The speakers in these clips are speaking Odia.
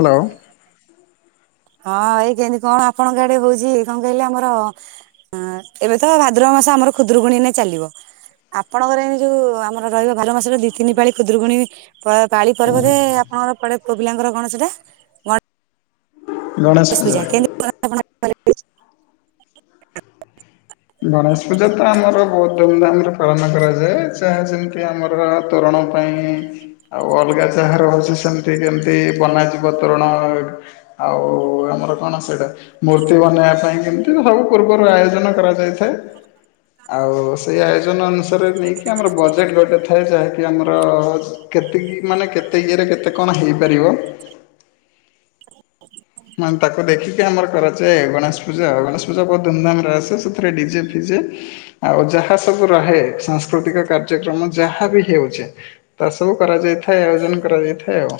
ହ୍ୟାଲୋ। ହଁ ଏଇ କେମିତି କଣ ଆପଣଙ୍କ ଆଡେ ହଉଛି କଣ କହିଲେ ଆମର ହଁ ଏବେ ତ ଭାଦ୍ରବ ମାସ ଆମର ଖୁଦରୁକୁୁଣୀ ଏଇନା ଚାଲିବ। ଆପଣଙ୍କର ଏମି ଯୋଉ ଆମର ରହିବ ଭାଲ୍ସ ମାସରେ ଦି ତିନି ପାଳି ଖୁଦ୍ରରୁକୁଣୀ। ପାଳି ପର୍ବତ ଆପଣଙ୍କର ପଡ ପୁଅ ପିଲାଙ୍କର କଣ ସେ ଟା ଗଣେଶ ପୂଜା। ଗଣେଶ ପୂଜା ତ ଆମର ବହୁତ ଧୁମଧାମ ରେ ପାଳନ କରାଯାଏ ଯାହା ଯେମିତି ଆମର ତୋରଣ ପାଇଁ ଆଉ ଅଲଗା ଯାହା ରଉଛି ସେମିତି କେମିତି ବନାଜିବ ତୋରଣ ଆଉ ଆମର କଣ ସେଇଟା ମୂର୍ତ୍ତି ବନେଇବା ପାଇଁ କେମିତି ସବୁ ପୂର୍ବରୁ ଆୟୋଜନ କରାଯ ଇଥାଏ ଆଉ ସେଇ ଆୟୋଜନ ଅନୁସାରେ ନେଇକି ଆମର ବଜେଟ୍ ଗୋଟେ ଥାଏ ଯାହାକି ଆମର କେତେକି ମାନେ କେତେ ଇଏରେ କେତେ କଣ ହେଇପାରିବ। ମାନେ ତାକୁ ଦେଖିକି ଆମର କରାଯାଏ ଗଣେଶ ପୂଜା ଗଣେଶ ପୂଜା ବହୁତ ଧୁମଧାମରେ ଆସେ ସେଥିରେ ଡିଜେ ଫିଜେ। ଆଉ ଯାହା ସବୁ ରହେ ସାଂସ୍କୃତିକ କାର୍ଯ୍ୟକ୍ରମ ଯାହା ବି ହେଉଛେ ତା ସବୁ କରାଯାଇଥାଏ ଆୟୋଜନ କରାଯାଇଥାଏ ଆଉ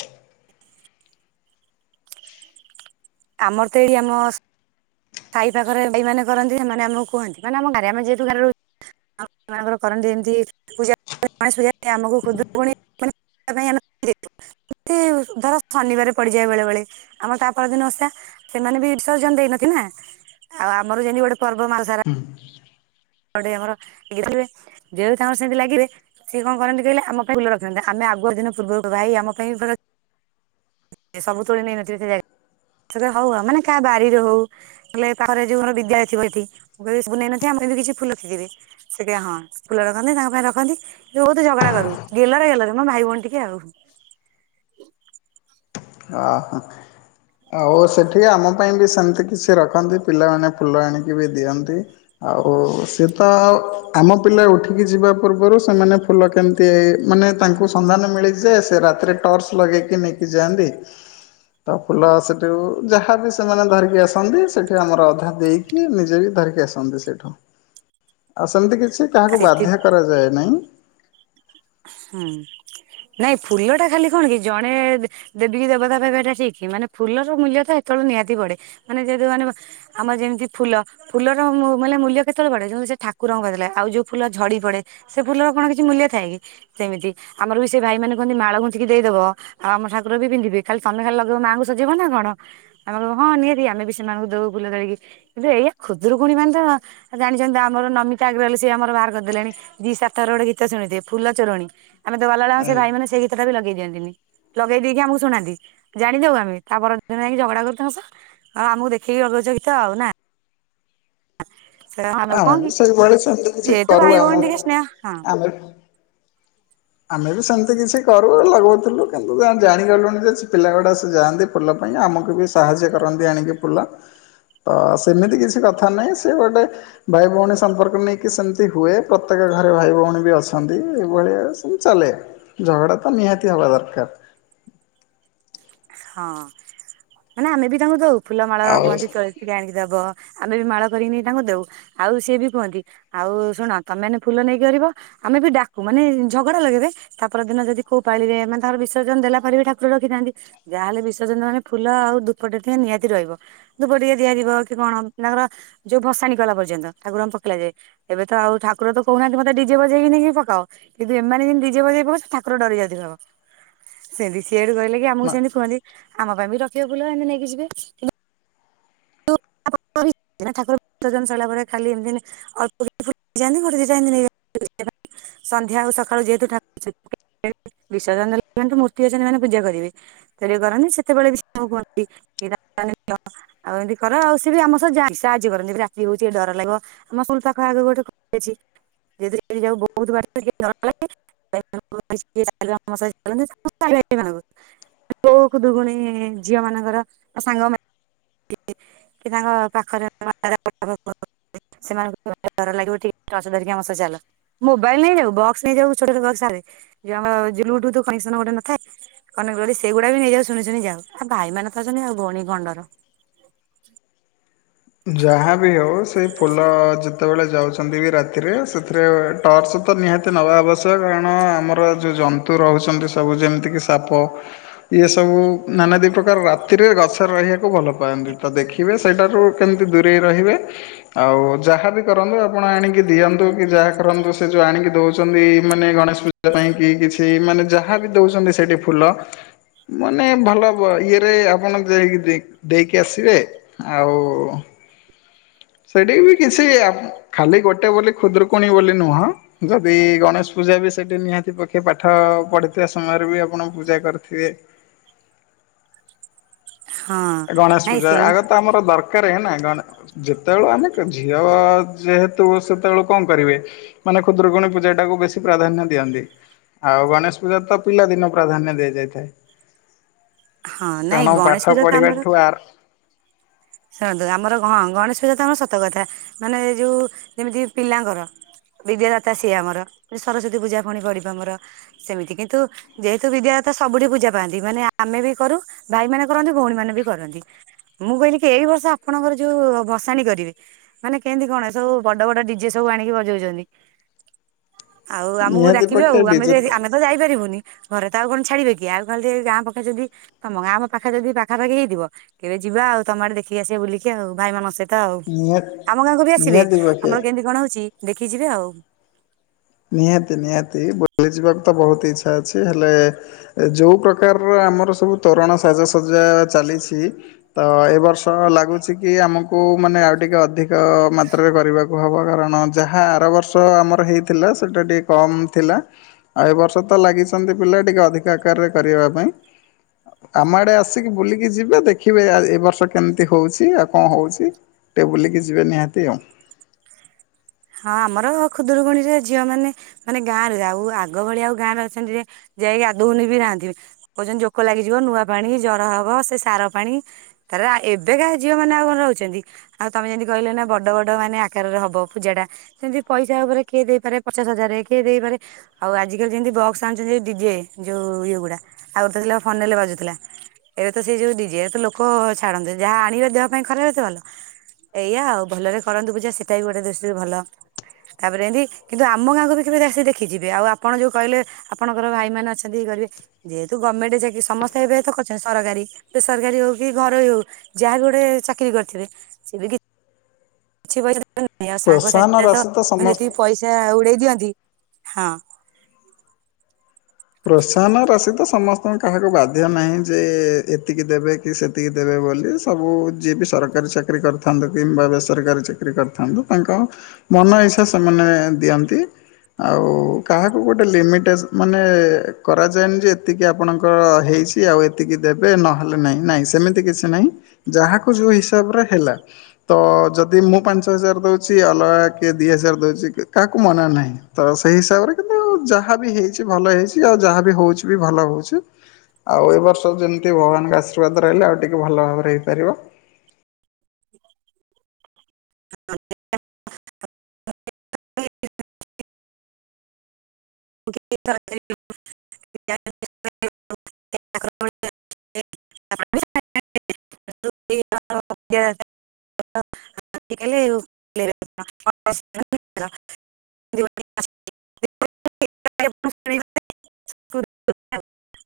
ଆମର ତ ଏଇ ଆମସ୍ ସାଇ ପାଖରେ ଭାଇମାନୋନ କରନ୍ତି ସେମାନେ ଆମକୁ କୁହନ୍ତି ମାନେ ଆମ ଘରେେ ଯେହେତୁାରେ [unintelligible] କରନ୍ତି ଏମିତି ପୂାଜା ଗଣ ପୂଜା ଆମକୁ ଖୁୁଦୁକୁଣି ମାନେ ଏ [unintelligible] ଏତେ ଧର ଶନିବାର ପଡିଯାଏ ବେଳେ ବେଳେ ଆମର ତାପର ଦିନ ଓଷା ସେମାନେ ବିସହଜଣ ଦେଇନାନ୍ତି ନା ଆଉ ଆମର ଯେମିତି ଗୋଟେ ହୁଁ। ଏପଟେ ଆମର ଦେଖିବେ ଦେହ ତ ଆମର ସେମିତି ଲାଗିବେ ସିଏ କଣ କରନ୍ତି କହିଲ ଆମ ପାଇଁ ଭଲ ରଖନ୍ତି ଆମେ ଆଗୁ ଦିନ ପୂର୍ବରୁ ଭାଇ ଆମ ପାଇଁ ସବୁ ତୋଳେ ନେଇନଥିବେ ସେ ଜାଗା ହଉ ମାନେ କାହା ବାହାରିରେ ହଉ ହେଲେ ତାରେ ଯୋଉର ବିଦ୍ୟାଳ ଥିବ ଏଠି ମୁ କହିବି ସବୁ ନେଇନଥିବେ ଆମ ପାଇଁ କିଛି ଫୁଲଥୋଇଥିବେ। ସେଟା ହଁ ଫୁଲ ରଖନ୍ତି ତାଙ୍କ ପାଇଁ ରଖନ୍ତି। ବହୁତଝଗଡା କରୁ ଗେଲରେ ଗଲରେ ମୋ ଭାଇ ଭଉଣୀ ଟିକେ ଆଉ ଓ ହ। ଆଉ ସେଠିକି ଆମ ପାଇଁ ବି ସେମିତି କିଛି ରଖନ୍ତି ପିଲାମାନେ ଫୁଲ ଆଣିକି ବି ଦିଅନ୍ତି। ଆଉ ସେ ତ ଆମ ପିଲା ଉଠିକି ଯିବା ପୂର୍ବରୁ ସେମାନେ ଫୁଲ କେମିତି ମାନେ ତାଙ୍କୁ ସନ୍ଧାନ ମିଳିଛି ଯେ ସେ ରାତିରେ ଟର୍ଚ ଲଗେଇକି ନେଇକି ଯାଆନ୍ତି। ତା ଫୁଲ ସେଠୁ ଯାହାବି ସେମାନେ ଧରିକି ଆସନ୍ତି ସେଠି ଆମର ଅଧା ଦେଇକି କିଏ ନିଜେ ବି ଧରିକି ଆସନ୍ତି ସେଇଠୁ ଆଉ ସେମିତି କିଛି କାହାକୁ ସେଥିପାଇଁ ବାଧ୍ୟ କରାଯାଏ ନାହିଁ। ହୁଁ ନାଇଁ ଫୁଲ ଟା ଖାଲି କଣ କି ଜଣେ ଦେବୀ ଦେବତା ପାଇବା ଏଟା ଠିକ୍ ମାନେ ଫୁଲର ମୂଲ୍ୟ ତ ସେତେଳଳେ ନିହାତି ପଡେ ମାନେ ଯେହେତୁ ମାନେ ଆମ ଯେମିତି ଫୁଲ। ଫୁଲର ମାନେ ମୂଲ୍ୟ କେତେବେଳେ ପଡେ ଯୋ ସେ ଠାକୁରଙ୍କୁ କତିଲେ। ଆଉ ଯଉ ଫୁଲ ଝଡି ପଡେ ସେ ଫୁଲର କଣ କିଛି ମୂଲ୍ୟ ଥାଏ କି? ସେମିତି ଆମର ବି ସେ ଭାଇ ମାନେ କୁହନ୍ତି ମାଳ ଗୁଞ୍ଚିକି ଦେଇଦବ। ଆଉ ଆମ ଠାର ବି ପିନ୍ଧିବେ। ଖାଲି ତମେ ଖାଲି ଲଗେଇିବ ମାଁ ଙ୍କୁ ସଜେଇବନା କଣ? ଆମକଇମୁ ହଁ, ନିହାତି ଆମେ ବି ସେମାନଙ୍କୁ ଦଉ ଫୁଲ ତୋଳିକି। କିନ୍ତୁ ଏଇଆ ଖୁଦରୁକୁଣି ମାନେ ତ ଆଉ ଜାଣିଛନ୍ତି ଆମର ନମିତା ଅଗ୍ରୱାଲ ସେ ଆମର ବାହାର କରିଦେଲେଣି। ଜି ସାର୍ଥକ ରେ ଗୋଟେ ଗୀତ ଶୁଣିଥିବେ ଫୁଲ ଚୋରଣୀ। ଆମେ ତ ଗଲାବେଳେ ସେ ଭାଇମାନେ ସେଇ ସେଟା ବି ଲଗେଇ ଦିଅନ୍ତିନି। ଲଗେଇ ଦେଇକି ଆମକୁ ଶୁଣନ୍ତି। ଜାଣି ଦଉ ଆମେ। ତା ପରଦିନ ଯାଇକି ଝଗଡା କରୁ ତାଙ୍କ ସହ। ଆଉ ଆମକୁ ଦେଖିକି ଲଗେଇଚ ଗୀତ ଆଉ ନା? ସେ ଆମେ କଣ କି ବି ସେଇଭଳି ସେମିତି କିଛି ଯେହେତୁ କରୁ ଭାଇ ଭଉଣୀ ଆମ। ଟିକେ ସ୍ନେହ ହଁ। ଆମେ ବି ଆମେ ବି ସେମିତି କିଛି କରୁ ଲଗାଉଥିଲୁ କିନ୍ତୁ ଜାଣିଗଲୁଣି ଯେ ପିଲା ଗୁଡା ସେ ଯାଆନ୍ତି। ଫୁଲ ପାଇଁ ଆମକୁ ବି ସାହାଯ୍ୟ କରନ୍ତି ଆଣିକି ଫୁଲ। ତ ସେମିତି କିଛି କଥା ନାହିଁ। ସେ ଗୋଟେ ଭାଇ ଭଉଣୀ ସମ୍ପର୍କ ନେଇକି ସେମିତି ହୁଏ। ପ୍ରତ୍ୟେକ ଘରେ ଭାଇ ଭଉଣୀ ବି ଅଛନ୍ତି। ଏଇଭଳିଆ ଉଁ ଚାଲେ ଝଗଡ଼ା ତ ନିହାତି ହବା ଦରକାର। ହଁ ମାନେ ଆମେ ବି ତାଙ୍କୁ ଦଉ ଫୁଲମାଳ ଆଉ କୁହନ୍ତି ତୋଳି କି ଆଣିକି ଦବ, ଆମେ ବି ମାଳ କରିକିନେଇ ତାଙ୍କୁ ଦଉ ଆଉ ସିଏ ବି କୁହନ୍ତି। ଆଉ ଶୁଣ ତମେ ନେ ଫୁଲ ନେଇ କରିବ ଆମେ ବି ଡାକୁ ମାନେ ଝଗଡା ଲାଗୁନେ ତାପର ଦିନ ଯଦି କୋଉ ପାଳଳିରେ ମାନେ ତାଙ୍କର ବିସର୍ଜନ ଦେଲା ପରେ ବି ଠାକୁର ରଖିଥାନ୍ତି। ଯାହେଲେ ବିସର୍ଜନ ମାନେ ଫୁଲ ଆଉ ଦୂପଟ ଥି ନିହାତି ରହିବ। ଧୁପ ଟିକେ ଦିଆଯିବ କି କଣ ତାଙ୍କର ଯୋଉ ଭସାଣି କଲା ପର୍ଯ୍ୟନ୍ତ ଠାକୁର ଙ୍କୁ ପକିଲା ଯାଏ। ଏବେ ତ ଆଉ ଠାକୁର ତ କହୁନାହାନ୍ତି ମତେ ଡିଜେ ବଜେଇକି ନେଇକି ପକାଅ। କିତୁ ଏମାନେ ଯିନ୍ ବିଜେ ବଜେଇ ପହୁସ୍ ସେ ଠାକୁର ଡରି ଯାଇଥିବ। ସେ ବି ସିଆଡୁ କହିଲେ କି ଆମକୁ ମା ସେମିତି କୁହନ୍ତି ଆମ ପାଇଁ ବି ରଖିଏ ଫୁଲ ଆନନେନେଇକି ଯିବେ କିନ [unintelligible] ଠାକୁର ସର୍ଜନ ପରେ କାଲି ଏମତି ଅଳ୍ପ [unintelligible] ଯାଆନ୍ତି [unintelligible] ସନ୍ଧ୍ୟା ଆଉ ସକାଳୁ ଯେହେତୁ ଠାକୁ [unintelligible] ବିସଜନ ନିଅନ୍ତୁ ମୂର୍ତ୍ତି ଅଛନ୍ତି ମାନେ ପୂଜା କରିବେ। ରେ କରନ୍ତି ସେତେବେଳ ବି ସ [unintelligible] ଆଉ ଏମିତି କର ଆଉ ସେ ବି ଆମ ସହ ଜା କି ସା ସାହାଯ୍ୟ କରନ୍ତି ରାତି ହଉଛି ଡର ଲାଗିବ। ଆମ ସୁଲ ପାଖ ଆଗ ଗୋଟେ [unintelligible] ଲେ ଅଛି ଯେ ଦି ଯାଉ ବହୁତ ବାଟ ଟିକେ ଡ ର ଲାଗେ। [unintelligible] [unintelligible] ଖୁଦୁକୁଣି ଝିଅ ମାନଙ୍କର ଆ ସାଙ୍ଗ ମା କି ତାଙ୍କ ପାଖ [unintelligible] ସେମାନଙ୍କୁ [unintelligible] ଲାଗିବ ଟିକେ [unintelligible] ଧିରିକି ଆମ ସହ ଚାଲ। ମୋବାଇଲ ନେଇଯାଉ ବକ୍ସ ନେଇଯାଉ ଛୋଟ ଛ ବକ୍ସ ଆରେ ଜ ମ ଜ ବୁ ଟୁଥ କୋନେକ୍ସନ ଗୋଟେ ନଥାଏ କନଗଳୀ ସେଗୁଡା ବି ନେଇଯାଉ ଶୁଣି ଶୁଣି ଯାଉ ଆଉ ଭାଇମାନେ ତ ଅଛନ୍ତି ଆଉ ଭଉଣୀକି କଣ ଡର? ଯାହା ବି ହେଉ ସେଇ ଫୁଲ ଯେତେବେଳେ ଯାଉଛନ୍ତି ବି ରାତିରେ ସେଥିରେ ଟର୍ଚ ତ ନିହାତି ନବା ଆବଶ୍ୟକ, କାରଣ ଆମର ଯଉଁ ଜନ୍ତୁ ରହୁଛନ୍ତି ସବୁ ଯେମିତିକି ସାପ। ଇଏ ସବୁ ନାନା ଦି ପ୍ରକାର ରାତିରେ ଗଛରେ ରହିବାକୁ ଭଲ ପାଆନ୍ତି ଦେଖିବେ ସେଇଠାରୁ କେମିତି ଦୂରେଇ ରହିବେ? ଆଉ ଯାହାବି କରନ୍ତୁ ଆପଣ ଆଣିକି ଦିଅନ୍ତୁ କି ଯାହା କରନ୍ତୁ ସେ ଯଉ ଆଣିକି ଦଉଛନ୍ତି ମାନେ ଗଣେଶ ପୂଜା ଜା ପାଇଁ କି କିଛି ମାନେ ଯାହା ବି ଦଉଛନ୍ତି ସେଠି ଫୁଲ। ମାନେ ଭଲ ବ ଇଏରେ ଆପଣ ଯାଇକି ଦେଇ ଦେଇକି ଆସିବେ ଆଉ ସେଇଠି ବି କିଛି ଆପ ଖାଲି ଗୋଟେ ବୋଲି ଖୁଦୁରୁକୁଣୀ ବୋଲି ନୁହଁ। ଯଦି ଗଣେଶ ପୂଜା ବି ସେଇଠି ନିହାତି ପକ୍ଷେ ପାଠ ପଢ଼ିଥିବା ସମୟରେ ବି ଆପଣ ପୂଜା କରିଥିବେ। ହଁ ଗଣେଶ ନାଇଁ ପୂଜା ସେମି ଆଗ ତ ଆମର ଦରକାର ହେ ନା ଗଣ୍ ଯେତେବେଳୁ ଆମେ ଝିଅ ଯେହେତୁ ସେତେବେଳୁ କଣ କରିବେ? ମାନେ ଖୁଦୁରୁକୁଣୀ ପୂଜା ଟାକୁ ବେଶୀ ପ୍ରାଧାନ୍ୟ ଦିଅନ୍ତି। ଆଉ ଗଣେଶ ପୂଜା ତ ପିଲାଦିନ ପ୍ରାଧାନ୍ୟ ଦଆଯାଇଥାଏ। ହଁ ନାଇଁ ପାଠ ଗଣେଶ ପୂଜା ତ ଆମର ପଢିବାଠୁ ଆର ଶୁଣନ୍ତୁ ଆମର ଗ ହଁ ଗଣେଶ ପୂଜା ତ ଆମର ସତ କଥା ମାନେ ଯୋଉ ଯେମିତି ପିଲାଙ୍କର ବିଦ୍ୟାଦାତା ସିଏ ଆମର ସରସ୍ଵତୀ ପୂଜା ପଣି ପଡିବ ଆମର। ସେମିତି କିନ୍ତୁ ଯେହେତୁ ବିଦ୍ୟାଦାତା ସବୁଠି ପୂଜା ପାଆନ୍ତି ମାନେ ଆମେ ବି କରୁ ଭାଇ ମାନେ କରନ୍ତି ଭଉଣୀ ମାନେ ବି କରନ୍ତି। ମୁଁ କହିଲି କି ଏଇ ବର୍ଷ ଆପଣଙ୍କର ଯୋଉ ବସାଣି କରିବେ। ମାନେ କେମିତି କଣ ଏସବୁ ବଡ ବଡ ଡିଜେ ସବୁ ଆଣିକି ବଜଉଚନ୍ତି। ଆଉ ଆମକୁ ନିହାତି ଡାକିବେ ପକ୍ଷେ ଆଉ ଆମେ ଡିଜେ ଯାଇତି ଆମେ ତ ଯାଇପାରିବୁନି ଘରେ ତ ଆଉ କଣ ଛାଡିବେ କି ଆଉ ଖାଲ୍ ତି ଗାଁ ପକେଇଛନ୍ତି ତମ ଗାଁ ଆମ ପାଖ ଯଦି ପାଖାପାଖି ହେଇଥିବ କେବେ ଯିବା ଆଉ ତମ ଆଡେ ଦେଖିକି ଆସିବା ବୁଲିକ ଆଉ ଭାଇ ମାନସ ତ ଆଉ ନିହାତି ଆମ ଗାଁକୁ ବି ଆସିବେ ନିହାତି ଆମର ପକ୍ଷେ କେମିତି କଣ ହଉଛି ଦେଖି ଯିବେ ଆଉ। ନିହାତି ନିହାତି ବୁଲିଯିବାକୁ ତ ବହୁତ ଇଚ୍ଛା ଅଛି ହେଲେ ଯଉଁ ପ୍ରକାରର ଆମର ସବୁ ତୋରଣ ସାଜସଜ୍ଜା ଚାଲିଛି। ତ ଏଇ ବର୍ଷ ଲାଗୁଛି କି ଆମକୁ ମାନେ ଆଉ ଟିକେ ଅଧିକ ଅ ମାତ୍ରାରେ କରିବାକୁ ହବ କାରଣ ଯାହା ଆର ବର୍ଷ ଆମର ହେଇ ଥିଲା ସେଟା ଟିକେ କମ୍ ଥିଲା। ଆଉ ଏ ବର୍ଷ ତ ଲାଗିଛନ୍ତି ପିଲା ଟିକେ ଅଧିକ ଆକାରରେ କରିବା ପାଇଁ। ଆମ ଆଡ଼େ ଆସିକି ବୁଲିକି ଯିବେ ଦେଖିବେ ଏ ବର୍ଷ କେମିତି ହଉଛି ଆଉ କଣ ହଉଛି। ଟିକେ ବୁଲିକି ଯିବେ ନିହାତି ଆଉ। ହଁ ଆମର ଖୁଦୁରୁକୁୁଣିରେ ଝିଅ ମାନେ ମାନେ ଗାଁରେ ଆଉ ଆଗ ଭଳିଆ ଆଉ ଗାଁରେ ଅଛନ୍ତି ଯେ ଯାଇକି ଗଧୋଇ ବି ନାହାନ୍ତି କହୁଛନ୍ତି ଜୋକ ଲାଗିଯିବ ନୂଆ ପାଣି ଜର ହବ ସେ ସାର ପାଣି ତାର ଏବେ କାହା ଝିଅ ମେନେ ଆଉ କଣ ରହୁଛନ୍ତି। ଆଉ ତମେ ଯେନ୍ତି କହିଲ ନା ବଡ ବଡ ମାନେ ଆକାରରେ ହବ ପୂଜା ଟା। ସେନ୍ତି ପଇସା ଉପରେ କିଏ ଦେଇପାରେ ପଚାଶ ହଜାରରେ କିଏ ଦେଇପାରେ ଆଉ ଆଜିକାଲି ଯେମିତି ବକ୍ସ ଆଣୁଛନ୍ତି ଡିଜେ ଯୋଉ ଇଏ ଗୁଡା ଆଉ [inaudible] ଫନଲେ ବାଜୁଥିଲା। ଏବେ ତ ସେଇ ଯୋଉ ଡିଜେ ତ ଲୋକ ଛାଡନ୍ତି ଯାହା ଆଣିବେ ଦେହ ପାଇଁ ଖରାପ ଏ ତ ଭଲ ଏଇଆ ଆଉ ଭଲରେ କରନ୍ତୁ ପୂଜା ସେଇଟା ବି ଗୋଟେ ଦୃଷ୍ଟିରୁ ଭଲ। ତାପରେ ଏମିତି କିନ୍ତୁ ଆମ ଗାଁକୁ ବି କେବେ ଆସିିକି ଦେଖିକି ଯିବେ ଆଉ ଆପଣ ଯୋଉ କହିଲେ। ଆପଣଙ୍କର ଭାଇମାନେ ଅଛନ୍ତି କରିବେ। ଯେହେତୁ ଗମେଣ୍ଟ ଯାଇକି ସମସ୍ତେ ଏବେ ତ କରିଛନ୍ତି ସରକାରୀ ବେସରକାରୀ ହଉ କି ଘରୋଇ ହଉ। ଯାହା ଗୋଟେ ଚାକିରି କରିଥିବେ ସେ ବି କିଛି ପଇସା ଦେବାର ନାହିଁ ପ୍ରୋତ୍ସାହନ ସାଙ୍ଗସାଥିରେ ତ ରାଶି ସମସ୍ତ ଯେତିକି ପଇସା ଉଡେଇ ଦିଅନ୍ତି ହଁ। ପ୍ରୋତ୍ସାହନ ରାଶି ତ ସମସ୍ତଙ୍କ କାହାକୁ ବାଧ୍ୟ ନାହିଁ ଯେ ଏତିକି ଦେବେ ସେତିକି ଦେବେ ବୋଲି ସବୁ ଯିଏ ବି ସରକାରୀ ଚାକିରି କରିଥାନ୍ତୁ କିମ୍ବା ବେସରକାରୀ ଚାକିରି କରିଥାନ୍ତୁ। ତାଙ୍କ ମନ ଇଛା ସେମାନେ ଦିଅନ୍ତି। ଆଉ କାହାକୁ ଗୋଟେ ଲିମିଟ ମାନେ କରାଯାଇନି ଯେ ଏତିକି ଆପଣଙ୍କ ହେଇଛି ଆଉ ଏତିକି ଦେବେ ନହେଲେ ନହିଁ ନାଇଁ ସେମିତି କିଛି ନାହିଁ ଯାହାକୁ ଯୋଉ ହିସାବରେ ହେଲା। ତ ଯଦି ମୁଁ ପାଞ୍ଚ ହଜାର ଦଉଛି ଅଲଗା କିଏ ଦି ହଜାର ଦଉଛି କାହାକୁ ମନା ନାହିଁ। ତ ସେଇ ହିସାବରେ କିନ୍ତୁ ଯାହା ବି ହେଇଛି ଭଲ ହେଇଛି ଆଉ ଯାହା ବି ହଉଛି ବି ଭଲ ହଉଛି। ଆଉ ଏ ବର୍ଷ ଯେମିତି ଭଗବାନଙ୍କ ଆଶ୍ରିବାଦ ରହିଲେ ଆଉ ଟିକେ ଭଲ ଭାବରେ ହେଇପାରିବ। [unintelligible] [inaudible] [inaudible] [unintelligible] ଆଜିକାଲି [inaudible] [inaudible]